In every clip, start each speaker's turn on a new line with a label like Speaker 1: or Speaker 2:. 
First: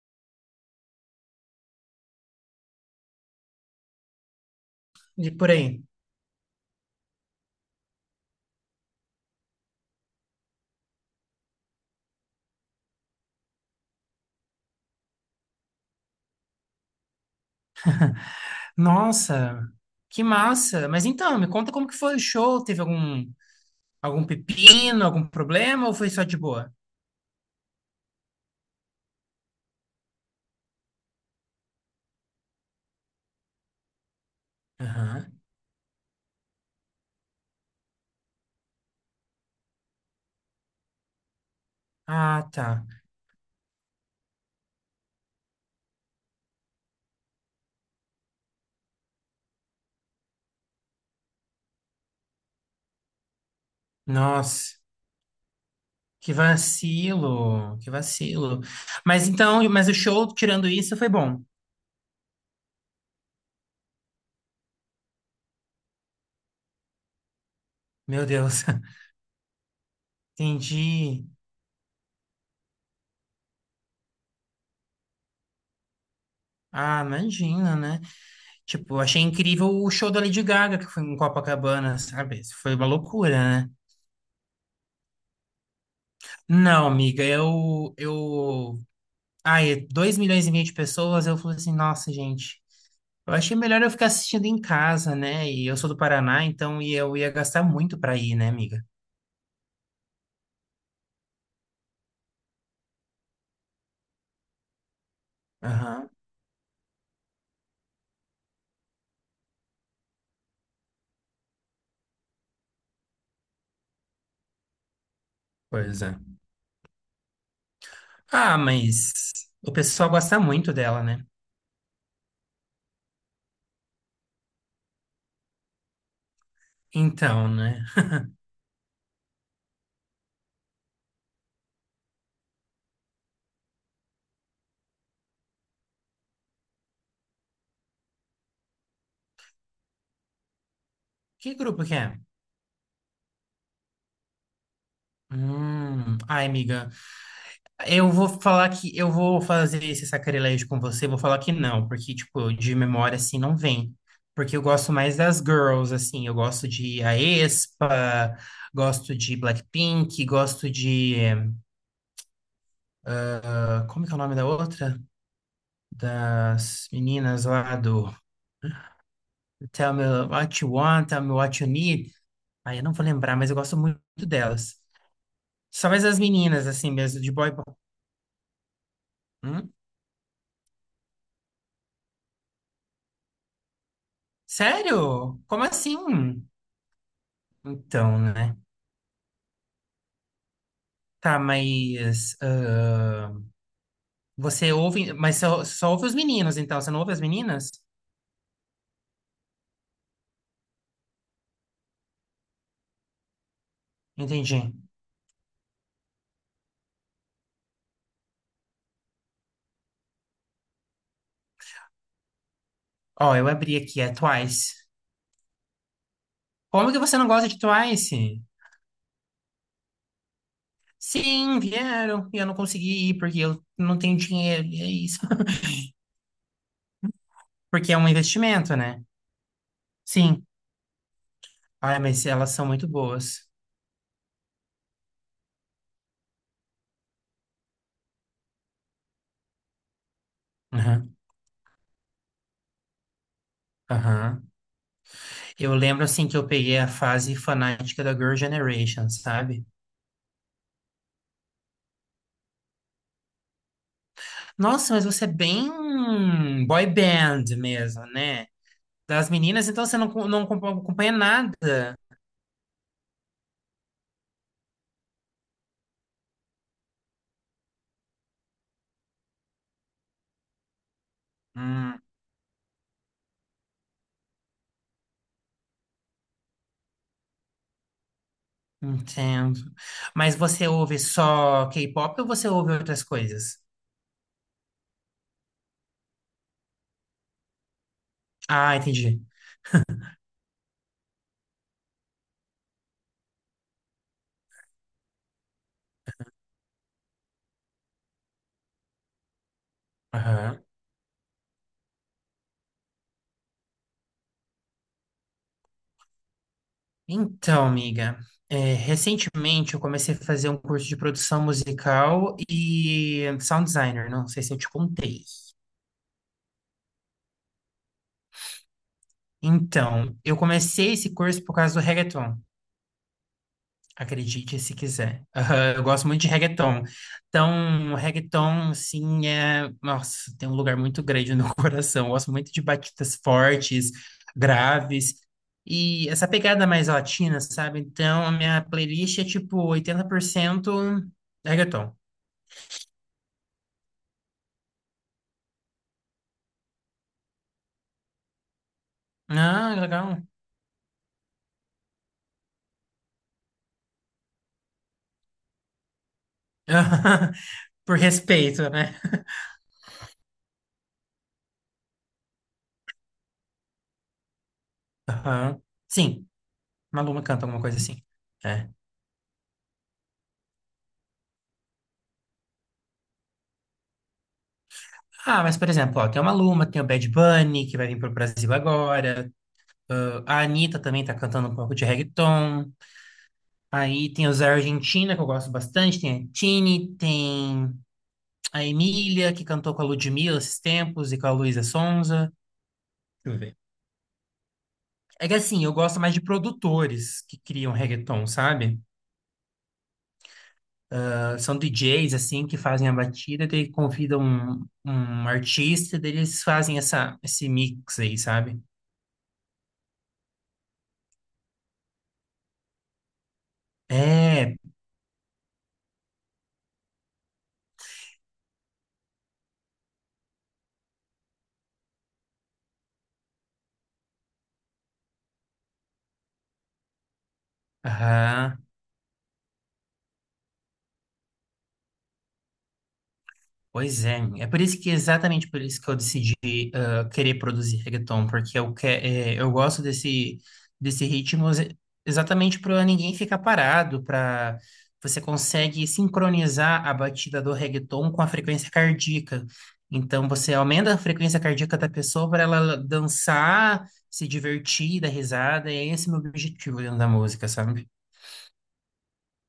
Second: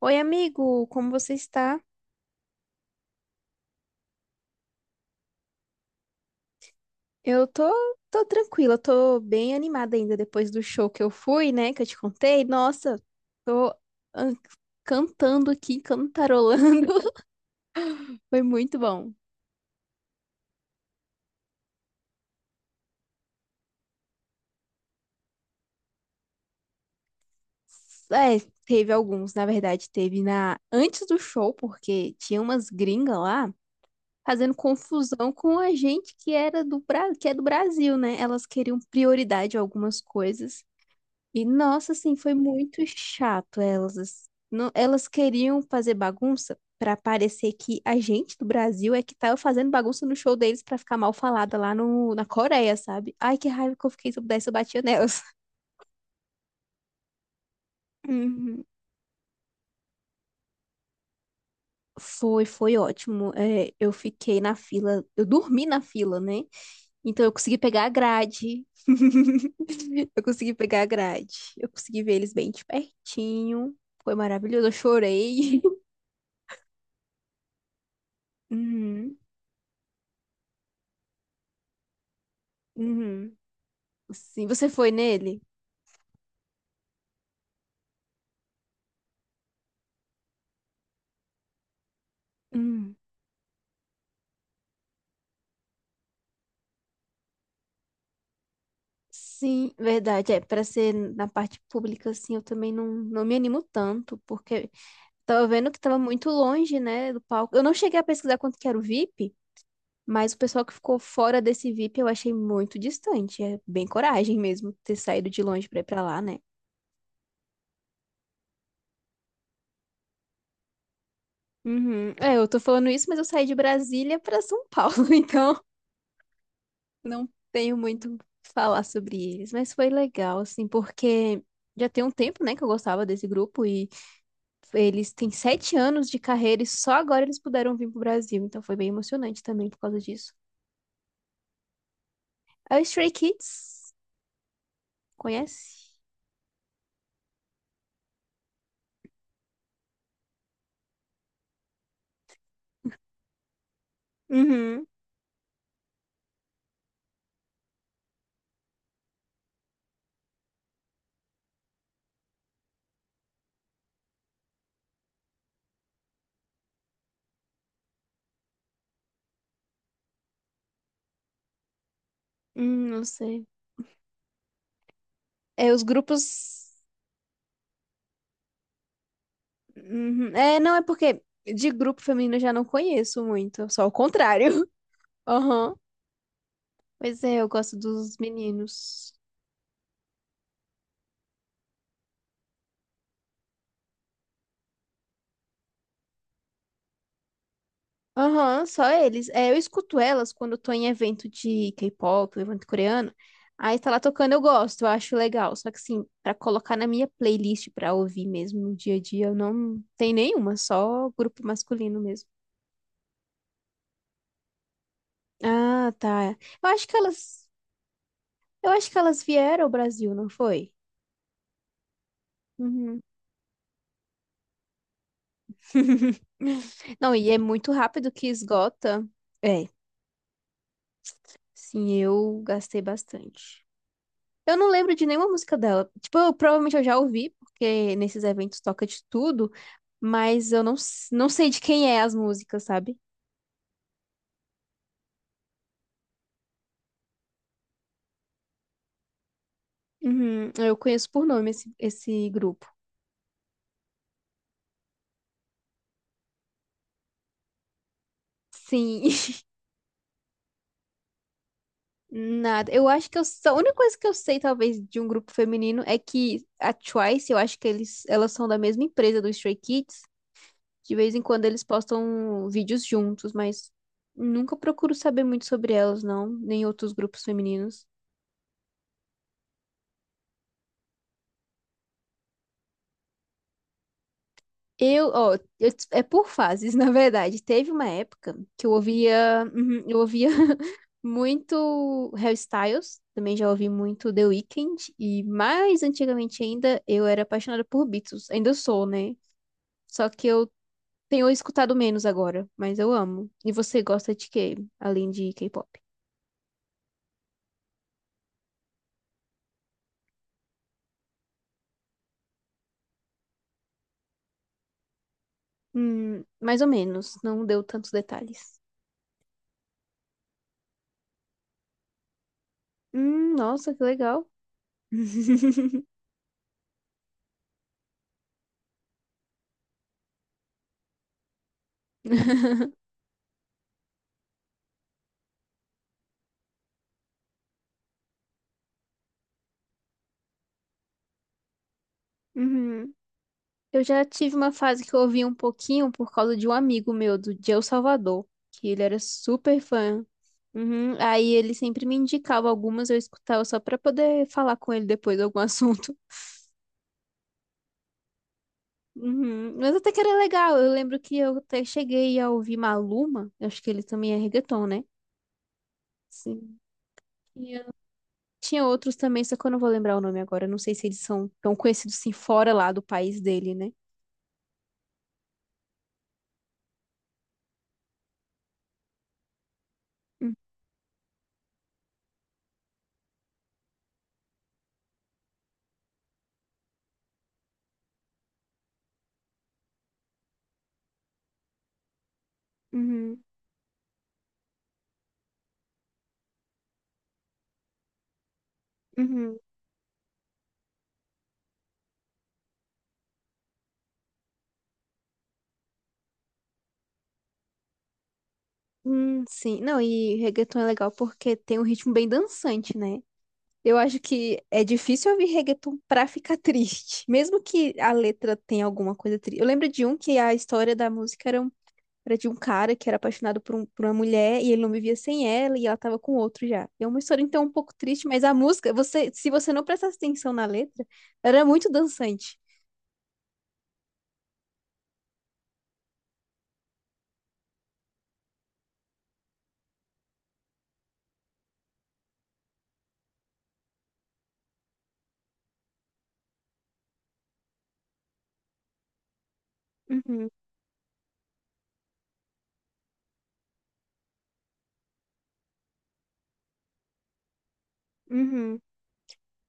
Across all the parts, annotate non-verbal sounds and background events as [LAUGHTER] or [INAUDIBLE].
Speaker 1: Oi, amigo, como você está?
Speaker 2: De por aí.
Speaker 1: Eu tô, tô tranquila, tô bem animada ainda depois do show que eu fui, né? Que eu te contei. Nossa, tô ah, cantando aqui, cantarolando. [LAUGHS] Foi muito bom.
Speaker 2: Nossa, que massa! Mas então, me conta como que foi o show? Teve algum pepino, algum problema ou foi só de boa?
Speaker 1: É, teve alguns, na verdade, teve na antes do show, porque tinha umas gringas lá fazendo confusão
Speaker 2: Aham.
Speaker 1: com a gente que era do que é do Brasil, né? Elas queriam prioridade a algumas coisas. E nossa, assim, foi
Speaker 2: Ah, tá.
Speaker 1: muito chato elas. Não, elas queriam fazer bagunça pra parecer que a gente do Brasil é que tava fazendo bagunça no show deles pra ficar mal falada lá no, na Coreia, sabe? Ai, que raiva que eu fiquei, se eu pudesse, eu
Speaker 2: Nossa,
Speaker 1: batia nelas. [LAUGHS]
Speaker 2: que vacilo, que vacilo.
Speaker 1: Uhum.
Speaker 2: Mas então, mas o show, tirando isso, foi bom.
Speaker 1: Foi, foi ótimo. É, eu fiquei na fila, eu dormi na fila, né? Então eu consegui pegar a
Speaker 2: Meu Deus,
Speaker 1: grade. [LAUGHS] Eu
Speaker 2: [LAUGHS]
Speaker 1: consegui pegar a
Speaker 2: entendi.
Speaker 1: grade. Eu consegui ver eles bem de pertinho. Foi maravilhoso, eu chorei. [LAUGHS]
Speaker 2: Ah, imagina, né? Tipo,
Speaker 1: Uhum.
Speaker 2: achei incrível o show da Lady Gaga, que foi em Copacabana, sabe? Isso foi uma
Speaker 1: Uhum.
Speaker 2: loucura, né?
Speaker 1: Sim, você foi nele?
Speaker 2: Não, amiga, eu ai, 2,5 milhões de pessoas, eu falei assim, nossa, gente,
Speaker 1: Hum.
Speaker 2: eu achei melhor eu ficar assistindo em casa, né? E eu sou do Paraná, então e eu ia gastar muito pra ir, né, amiga?
Speaker 1: Sim, verdade. É, para ser na parte pública, assim, eu também não me animo tanto, porque tava vendo que tava
Speaker 2: Aham,
Speaker 1: muito longe, né, do palco. Eu não cheguei a pesquisar quanto que era o VIP, mas o pessoal que ficou fora desse VIP eu achei muito distante. É bem coragem mesmo ter saído de longe pra ir pra
Speaker 2: pois é.
Speaker 1: lá, né?
Speaker 2: Ah, mas o pessoal gosta muito dela, né?
Speaker 1: Uhum. É, eu tô falando isso, mas eu saí de Brasília pra São Paulo, [LAUGHS] então não
Speaker 2: Então,
Speaker 1: tenho
Speaker 2: né?
Speaker 1: muito o que falar sobre eles, mas foi legal, assim, porque já tem um tempo, né, que eu gostava desse grupo e eles têm sete anos de carreira e só agora eles puderam vir pro Brasil, então foi bem emocionante também por causa disso.
Speaker 2: Que grupo que é?
Speaker 1: É o Stray Kids, conhece?
Speaker 2: Ai, amiga, eu vou falar que eu vou fazer esse sacrilégio com você, vou falar que não, porque, tipo, de memória, assim, não vem. Porque eu
Speaker 1: Uhum.
Speaker 2: gosto mais das girls, assim, eu gosto de aespa, gosto de Blackpink, gosto de... ah, como que é o nome da outra? Das meninas lá do Tell Me What You Want, Tell Me What You Need. Aí eu não
Speaker 1: Não
Speaker 2: vou lembrar,
Speaker 1: sei.
Speaker 2: mas eu gosto muito delas.
Speaker 1: É, os
Speaker 2: Só mais as meninas,
Speaker 1: grupos.
Speaker 2: assim, mesmo, de boy... Hum?
Speaker 1: Uhum. É, não, é porque de grupo feminino eu já não conheço muito, só o contrário. [LAUGHS]
Speaker 2: Sério? Como
Speaker 1: Aham.
Speaker 2: assim?
Speaker 1: Pois é, eu gosto dos
Speaker 2: Então, né?
Speaker 1: meninos.
Speaker 2: Tá, mas ah, você ouve, mas só ouve os meninos, então você não ouve as meninas?
Speaker 1: Aham, só eles. É, eu escuto elas quando eu tô em evento de K-pop, evento coreano. Aí tá lá tocando, eu
Speaker 2: Entendi.
Speaker 1: gosto, eu acho legal. Só que assim, pra colocar na minha playlist pra ouvir mesmo no dia a dia, eu não tenho nenhuma, só grupo masculino mesmo.
Speaker 2: Ó, eu abri aqui, é Twice.
Speaker 1: Ah, tá.
Speaker 2: Como que você não gosta de Twice?
Speaker 1: Eu acho que elas vieram ao Brasil, não foi?
Speaker 2: Sim, vieram e eu não
Speaker 1: Uhum.
Speaker 2: consegui ir porque eu não tenho dinheiro, e é isso. [LAUGHS]
Speaker 1: [LAUGHS] Não, e é muito
Speaker 2: Porque é um
Speaker 1: rápido que
Speaker 2: investimento, né?
Speaker 1: esgota. É,
Speaker 2: Sim.
Speaker 1: sim,
Speaker 2: Ai, mas
Speaker 1: eu
Speaker 2: elas são
Speaker 1: gastei
Speaker 2: muito boas.
Speaker 1: bastante. Eu não lembro de nenhuma música dela. Tipo, eu, provavelmente eu já ouvi, porque nesses eventos toca de tudo, mas eu não, s-
Speaker 2: Aham,
Speaker 1: não sei de quem é as músicas, sabe?
Speaker 2: aham. Eu lembro assim que eu peguei a fase fanática da Girl Generation, sabe?
Speaker 1: Uhum, eu conheço por nome esse grupo.
Speaker 2: Nossa, mas você é bem boy band mesmo, né?
Speaker 1: Sim,
Speaker 2: Das
Speaker 1: [LAUGHS]
Speaker 2: meninas, então você não, não acompanha nada.
Speaker 1: nada. Eu acho que a única coisa que eu sei, talvez, de um grupo feminino é que a Twice, eu acho que elas são da mesma empresa do Stray Kids. De vez em quando eles
Speaker 2: Hum,
Speaker 1: postam vídeos juntos, mas nunca procuro saber muito sobre elas, não, nem outros grupos femininos.
Speaker 2: entendo. Mas você ouve só K-pop ou você ouve outras coisas?
Speaker 1: É por fases, [LAUGHS] na verdade. Teve uma época que
Speaker 2: Ah, entendi.
Speaker 1: eu ouvia [LAUGHS] muito Harry Styles, também já ouvi muito The Weeknd e mais antigamente ainda eu era apaixonada por Beatles. Ainda sou, né? Só que eu
Speaker 2: Aham.
Speaker 1: tenho escutado menos agora, mas eu amo. E você gosta de quê, além de K-pop?
Speaker 2: Então, amiga, é, recentemente eu comecei a fazer um curso de produção musical e sound designer, não sei se eu te contei.
Speaker 1: Mais ou menos, não deu tantos detalhes.
Speaker 2: Então, eu comecei esse curso por causa do reggaeton.
Speaker 1: Nossa, que legal.
Speaker 2: Acredite se quiser. Aham,
Speaker 1: [LAUGHS]
Speaker 2: eu gosto muito de reggaeton. Então, reggaeton, assim, é... Nossa, tem um lugar muito grande no meu [LAUGHS] coração. Eu gosto muito de batidas fortes, graves. E essa pegada mais latina, sabe? Então, a minha playlist é, tipo, 80% reggaeton.
Speaker 1: Uhum. Eu já tive uma fase que eu ouvi um pouquinho por causa de um amigo meu do de El Salvador, que ele era super
Speaker 2: Ah,
Speaker 1: fã.
Speaker 2: legal.
Speaker 1: Uhum. Aí ele sempre me indicava algumas, eu escutava só pra poder falar com ele depois de algum [LAUGHS] assunto.
Speaker 2: [LAUGHS] Por respeito, né?
Speaker 1: Uhum. Mas até que era legal. Eu lembro que eu até cheguei a ouvir Maluma, eu acho que ele também é reggaeton, né?
Speaker 2: Aham. Sim,
Speaker 1: Sim.
Speaker 2: Maluma canta
Speaker 1: E
Speaker 2: alguma
Speaker 1: eu-
Speaker 2: coisa assim.
Speaker 1: Tinha
Speaker 2: É.
Speaker 1: outros também, só que eu não vou lembrar o nome agora. Eu Não sei se eles são tão conhecidos assim fora lá do país dele, né?
Speaker 2: Ah, mas, por exemplo, ó, tem o Maluma, tem o Bad Bunny, que vai vir pro Brasil agora. Ah,
Speaker 1: Uhum,
Speaker 2: a Anitta também tá cantando um pouco de reggaeton. Aí tem os da Argentina, que eu gosto bastante. Tem a Tini, tem a Emília, que cantou com a Ludmilla esses tempos, e com a Luísa Sonza.
Speaker 1: uhum.
Speaker 2: Deixa eu ver. É que assim, eu gosto mais de produtores que criam reggaeton, sabe?
Speaker 1: Uhum.
Speaker 2: Ah, são DJs, assim, que fazem a batida, daí convidam um artista, daí eles fazem esse mix aí, sabe?
Speaker 1: Sim. Não, e reggaeton é legal porque tem um ritmo bem dançante, né? Eu acho que
Speaker 2: É,
Speaker 1: é difícil ouvir reggaeton pra ficar [LAUGHS] triste, mesmo que a letra tenha alguma coisa triste. Eu lembro de um que a história da música era, um- era de um cara que era apaixonado por, por uma mulher e ele não vivia sem ela e ela tava com outro já. E é uma história então um pouco triste, mas a
Speaker 2: aham,
Speaker 1: música, você, se você não prestasse atenção na letra, era muito dançante.
Speaker 2: pois é. É por isso que, exatamente por isso que eu decidi querer produzir reggaeton, porque eu, que, é, eu gosto desse ritmo exatamente para ninguém ficar parado, para você consegue sincronizar a batida do reggaeton com a frequência cardíaca.
Speaker 1: Uhum,
Speaker 2: Então você aumenta a frequência cardíaca da pessoa para ela dançar, se divertir, dar risada, e esse é esse o meu objetivo dentro da música, sabe?
Speaker 1: uhum.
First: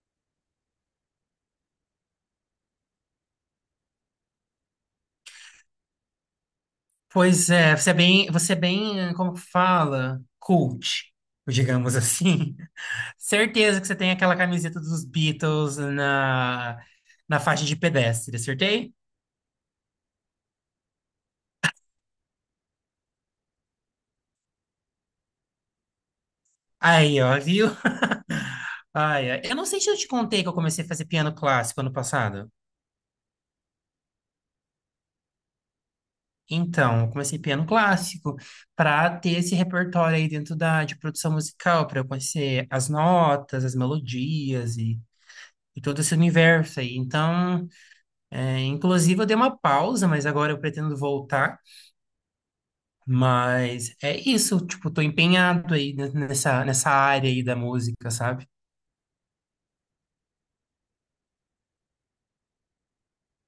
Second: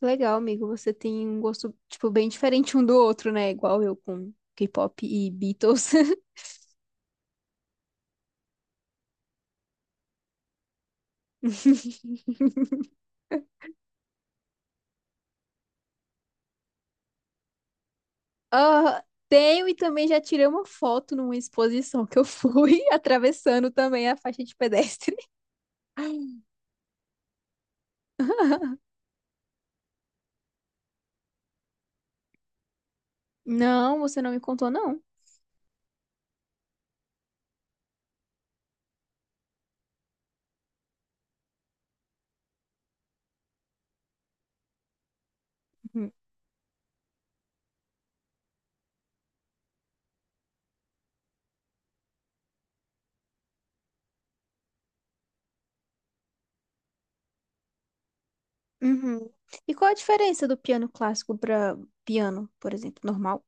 Speaker 1: Legal, amigo. Você tem um gosto, tipo, bem diferente um do outro, né? Igual eu com K-pop e Beatles.
Speaker 2: Pois é, você é bem, como que fala, cult, digamos [LAUGHS] assim.
Speaker 1: [LAUGHS]
Speaker 2: Certeza que você tem aquela camiseta dos Beatles na faixa de pedestre, acertei?
Speaker 1: Ah, tenho e também já tirei uma foto numa exposição que eu fui [LAUGHS] atravessando também a faixa de pedestre.
Speaker 2: Aí, ó, viu? Ai, ai. Eu não sei se eu te contei que eu comecei a fazer piano clássico ano passado.
Speaker 1: Não, você não me contou, não.
Speaker 2: Então, eu comecei piano clássico para ter esse repertório aí dentro de produção musical, para eu conhecer as notas, as melodias e todo
Speaker 1: Uhum.
Speaker 2: esse universo aí. Então, é, inclusive, eu dei uma pausa, mas agora eu pretendo voltar. Mas é isso, tipo, tô empenhado aí nessa área aí da música, sabe?
Speaker 1: Uhum. E qual a diferença do piano clássico para piano, por exemplo, normal?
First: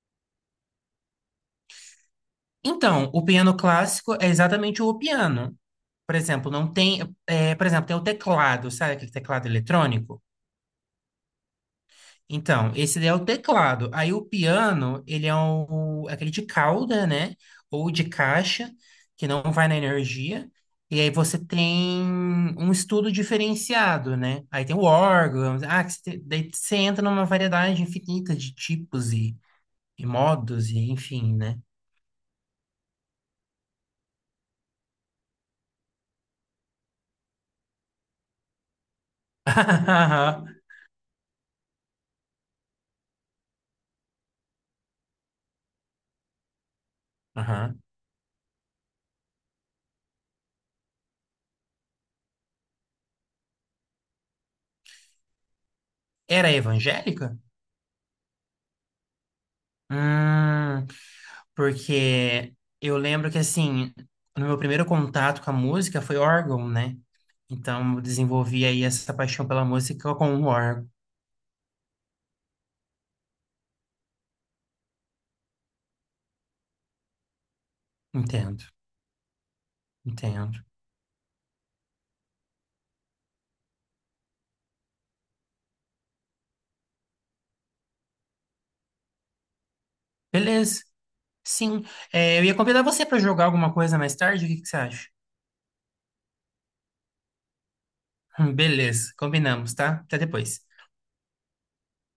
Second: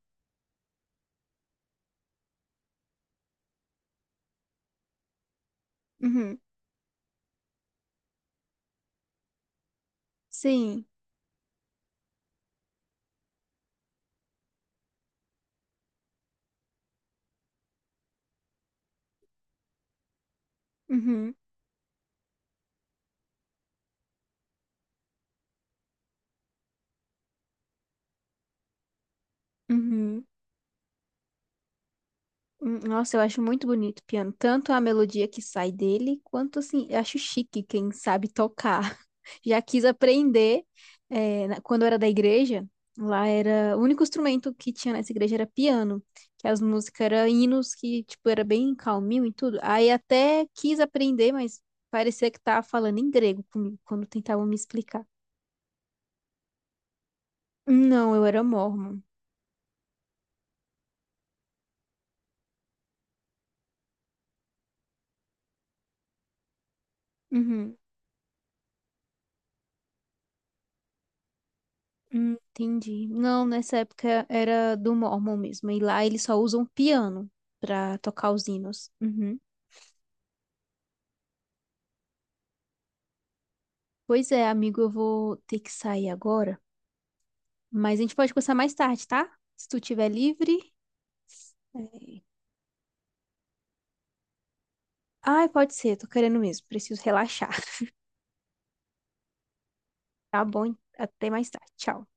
Speaker 2: Então, o piano clássico é exatamente o piano. Por
Speaker 1: Uhum.
Speaker 2: exemplo, não tem, é, por exemplo, tem o teclado, sabe aquele teclado eletrônico?
Speaker 1: Sim.
Speaker 2: Então, esse daí é o teclado. Aí o piano, ele é um, aquele de cauda, né? Ou de caixa, que não vai na energia. E aí
Speaker 1: Uhum.
Speaker 2: você tem um estudo diferenciado, né? Aí tem o órgão. Ah, que você daí você entra numa variedade infinita de tipos e
Speaker 1: Uhum.
Speaker 2: modos, e enfim, né?
Speaker 1: Nossa, eu acho muito bonito o piano. Tanto a melodia que sai dele, quanto assim, eu acho chique quem sabe tocar. [LAUGHS] Já quis aprender,
Speaker 2: [LAUGHS]
Speaker 1: quando eu era da igreja, lá era. O único instrumento que tinha nessa igreja era piano, que as músicas eram hinos
Speaker 2: Aham.
Speaker 1: que, tipo, era bem calminho e tudo. Aí até quis aprender, mas parecia que tava falando em grego comigo, quando tentavam me explicar.
Speaker 2: Era evangélica?
Speaker 1: Não, eu era mórmon.
Speaker 2: Hum. Porque eu lembro que, assim, no meu primeiro contato com a música foi órgão, né?
Speaker 1: Uhum.
Speaker 2: Então, eu desenvolvi aí essa paixão pela música com o órgão.
Speaker 1: Entendi. Não, nessa época era do Mormon mesmo. E lá eles só usam piano pra tocar os
Speaker 2: Entendo,
Speaker 1: hinos. Uhum.
Speaker 2: entendo.
Speaker 1: Pois é, amigo, eu vou ter que sair agora. Mas a gente pode conversar mais tarde, tá? Se tu tiver livre.
Speaker 2: Beleza. Sim,
Speaker 1: É...
Speaker 2: é, eu ia convidar você para jogar alguma coisa mais tarde, o que que você acha?
Speaker 1: Ai, pode ser, tô querendo mesmo. Preciso relaxar. [LAUGHS]
Speaker 2: [LAUGHS] Beleza, combinamos, tá? Até
Speaker 1: Tá
Speaker 2: depois.
Speaker 1: bom, até mais tarde. Tchau.